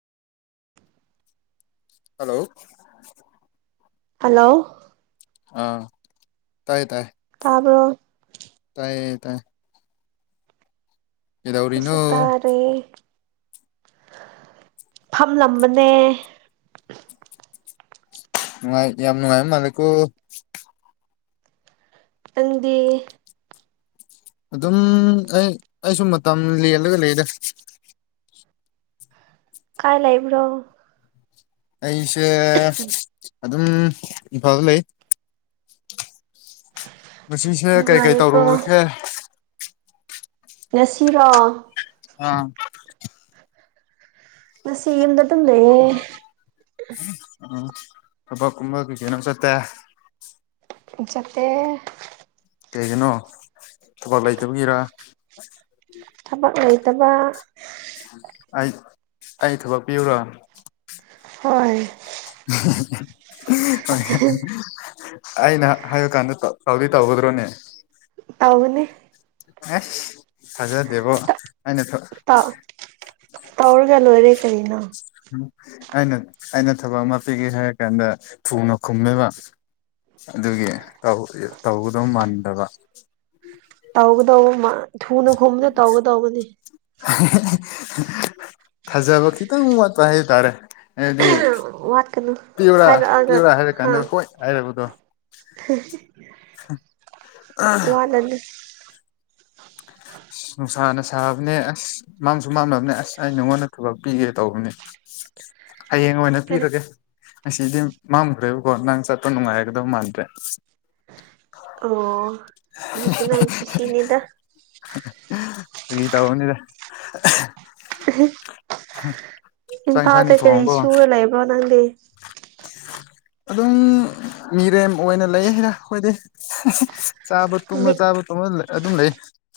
Hello hello ꯑ ꯇꯥꯏꯌꯦ ꯇꯥꯏꯌꯦ ꯇꯥꯕ꯭ꯔꯣ ꯇꯥꯏꯌꯦ ꯀꯩꯗꯧꯔꯤꯅꯣ ꯑꯩꯁꯨ ꯇꯥꯔꯦ ꯐꯝꯂꯝꯕꯅꯦ ꯅꯨꯡꯉꯥꯏ ꯌꯥꯝ ꯅꯨꯡꯉꯥꯏꯕ ꯃꯥꯜꯂꯦꯀꯣ ꯅꯪꯗꯤ ꯑꯗꯨꯝ ꯑꯩ ꯑꯩꯁꯨ ꯃꯇꯝ ꯂꯦꯜꯂꯒ ꯂꯩꯌꯦꯗ ꯀꯥꯏ ꯂꯩꯕ꯭ꯔꯣ ꯑꯩꯁꯦ ꯑꯗꯨꯝ ꯏꯝꯐꯥꯜꯗ ꯂꯩ ꯉꯁꯤꯁꯦ ꯀꯩ ꯀꯩ ꯅꯨꯡꯉꯥꯏꯔꯦꯀꯣ ꯇꯧꯔꯨꯔꯒꯦ ꯉꯥꯁꯤꯔꯣ ꯑꯥ ꯉꯥꯁꯤ ꯌꯨꯝꯗ ꯗꯨꯝ ꯂꯩꯌꯦ꯫ ꯎꯝ ꯊꯕꯛ ꯑꯃ ꯀꯩ ꯀꯩꯅꯣ ꯆꯠꯇꯦ꯫ ꯆꯠꯇꯦ꯫ ꯀꯩꯒꯤꯅꯣ ꯊꯕꯛ ꯂꯩꯇꯕꯒꯤꯔꯥ꯫ ꯊꯕꯛ ꯂꯩꯇꯕꯥ꯫ ꯑꯩ ꯑꯩ ꯊꯕꯛ ꯄꯤꯌꯨꯔꯣ꯫ ꯍꯣꯏ꯫ ꯍꫭꯏ ꯑꯩꯅ ꯍꯥꯏꯕ ꯀꯥꯟꯗ ꯇ ꯇꯧꯗꯤ ꯇꯧꯒꯗ꯭ꯔꯣꯅꯦ꯫ ꯇꯧꯒꯅꯤ꯫ ꯑꯦꯁ ꯊꯖꯗꯦꯕꯣ ꯑꯩꯅ ꯊ ꯀꯩꯅꫭ꯫ ꯑꯩꯅ ꯑꯩꯅ ꯊꯕꯛ ꯑꯃ ꯄꯤꯒꯦ ꯍꯥꯏꯔ ꯀꯥꯟꯗ ꯊꯨꯅ ꯈꯨꯝꯃꯦꯕ꯫ ꯑꯗꯨꯒꯤ ꯇꯧꯒꯗꯧ ꯃꯥꯟꯗꯕ꯫ ꯇꯧꯒꯗꯧꯕ ꯃꯥ ꯊꯨꯅ ꯈꯨꯕꯗꫭ ꯇꯧꯒꯗꯧꯒꯅꯤ꯫ ꯊꯥꯖꯕ ꯈꯤꯇꯪ ꯋꯥꯠꯄ ꯍꯥꯏꯇꯥꯔꯦ ꯍꯥꯏꯗꯤ ꯋꯥꯠꯀꯅꯨ ꯄꯤꯌꯣꯔꯥ ꯍꯥꯏꯔꯛꯑꯒ ꯄꯤꯌꯣꯔꯥ ꯍꯥꯏꯔ ꯀꯥꯟꯗ ꯍꯣꯏ ꯍꯥꯏꯔꯛꯄꯗꯣ꯫ ꯋꯥ ꯅꯅꯤ꯫ ꯅꯨꯡꯁꯥꯅ ꯁꯥꯕꯅꯦ ꯑ ꯑꯁ ꯃꯥꯡꯁꯨ ꯃꯥꯟꯅꯕꯅꯦ ꯑꯁ ꯑꯩ ꯅꯉꯣꯟꯗ ꯊꯕꯛ ꯄꯤꯒꯦ ꯇꯧꯕꯅꯦ꯫ ꯍꯌꯦꯡ ꯑꯣꯏꯅ ꯀꯔꯤ ꯄꯤꯔꯒꯦ꯫ ꯉꯁꯤꯗꯤ ꯃꯝꯈ꯭ꯔꯦꯕꯀꯣ ꯅꯪ ꯆꯠꯄ ꯅꯨꯡꯉꯥꯏꯒꯗꯕ ꯃꯥꯟꯗ꯭ꯔꯦ꯫ ꯑꯣ ꯑꯗꯨꯁꯨ ꯅꯪ ꯈꯨꯁꯤꯅꯦꯗ꯫ ꯐꯒꯤ ꯇꯧꯕꯅꯤꯗ꯫ ꯆꯥꯛ ꯏꯝꯐꯥꯜꯗ ꯏꯟꯁꯥꯡꯗꯤ ꯀꯔꯤ ꯊꯣꯡꯉꯕꯣ ꯁꯨꯔ ꯂꯩꯕ꯭ꯔꯣ ꯅꯪꯗꯤ꯫ ꯑꯗꯨꯝ ꯃꯤꯔꯦꯝ ꯑꯣꯏꯅ ꯂꯩ ꯍꯥꯏꯔ ꯑꯩꯈꯣꯏꯗꯤ꯫ ꯆꯥꯕ ꯇꯨꯝꯃ ꯃꯤꯠ ꯆꯥꯕ ꯇꯨꯝꯃ ꯑꯗꯨꯝ ꯂꯩ꯫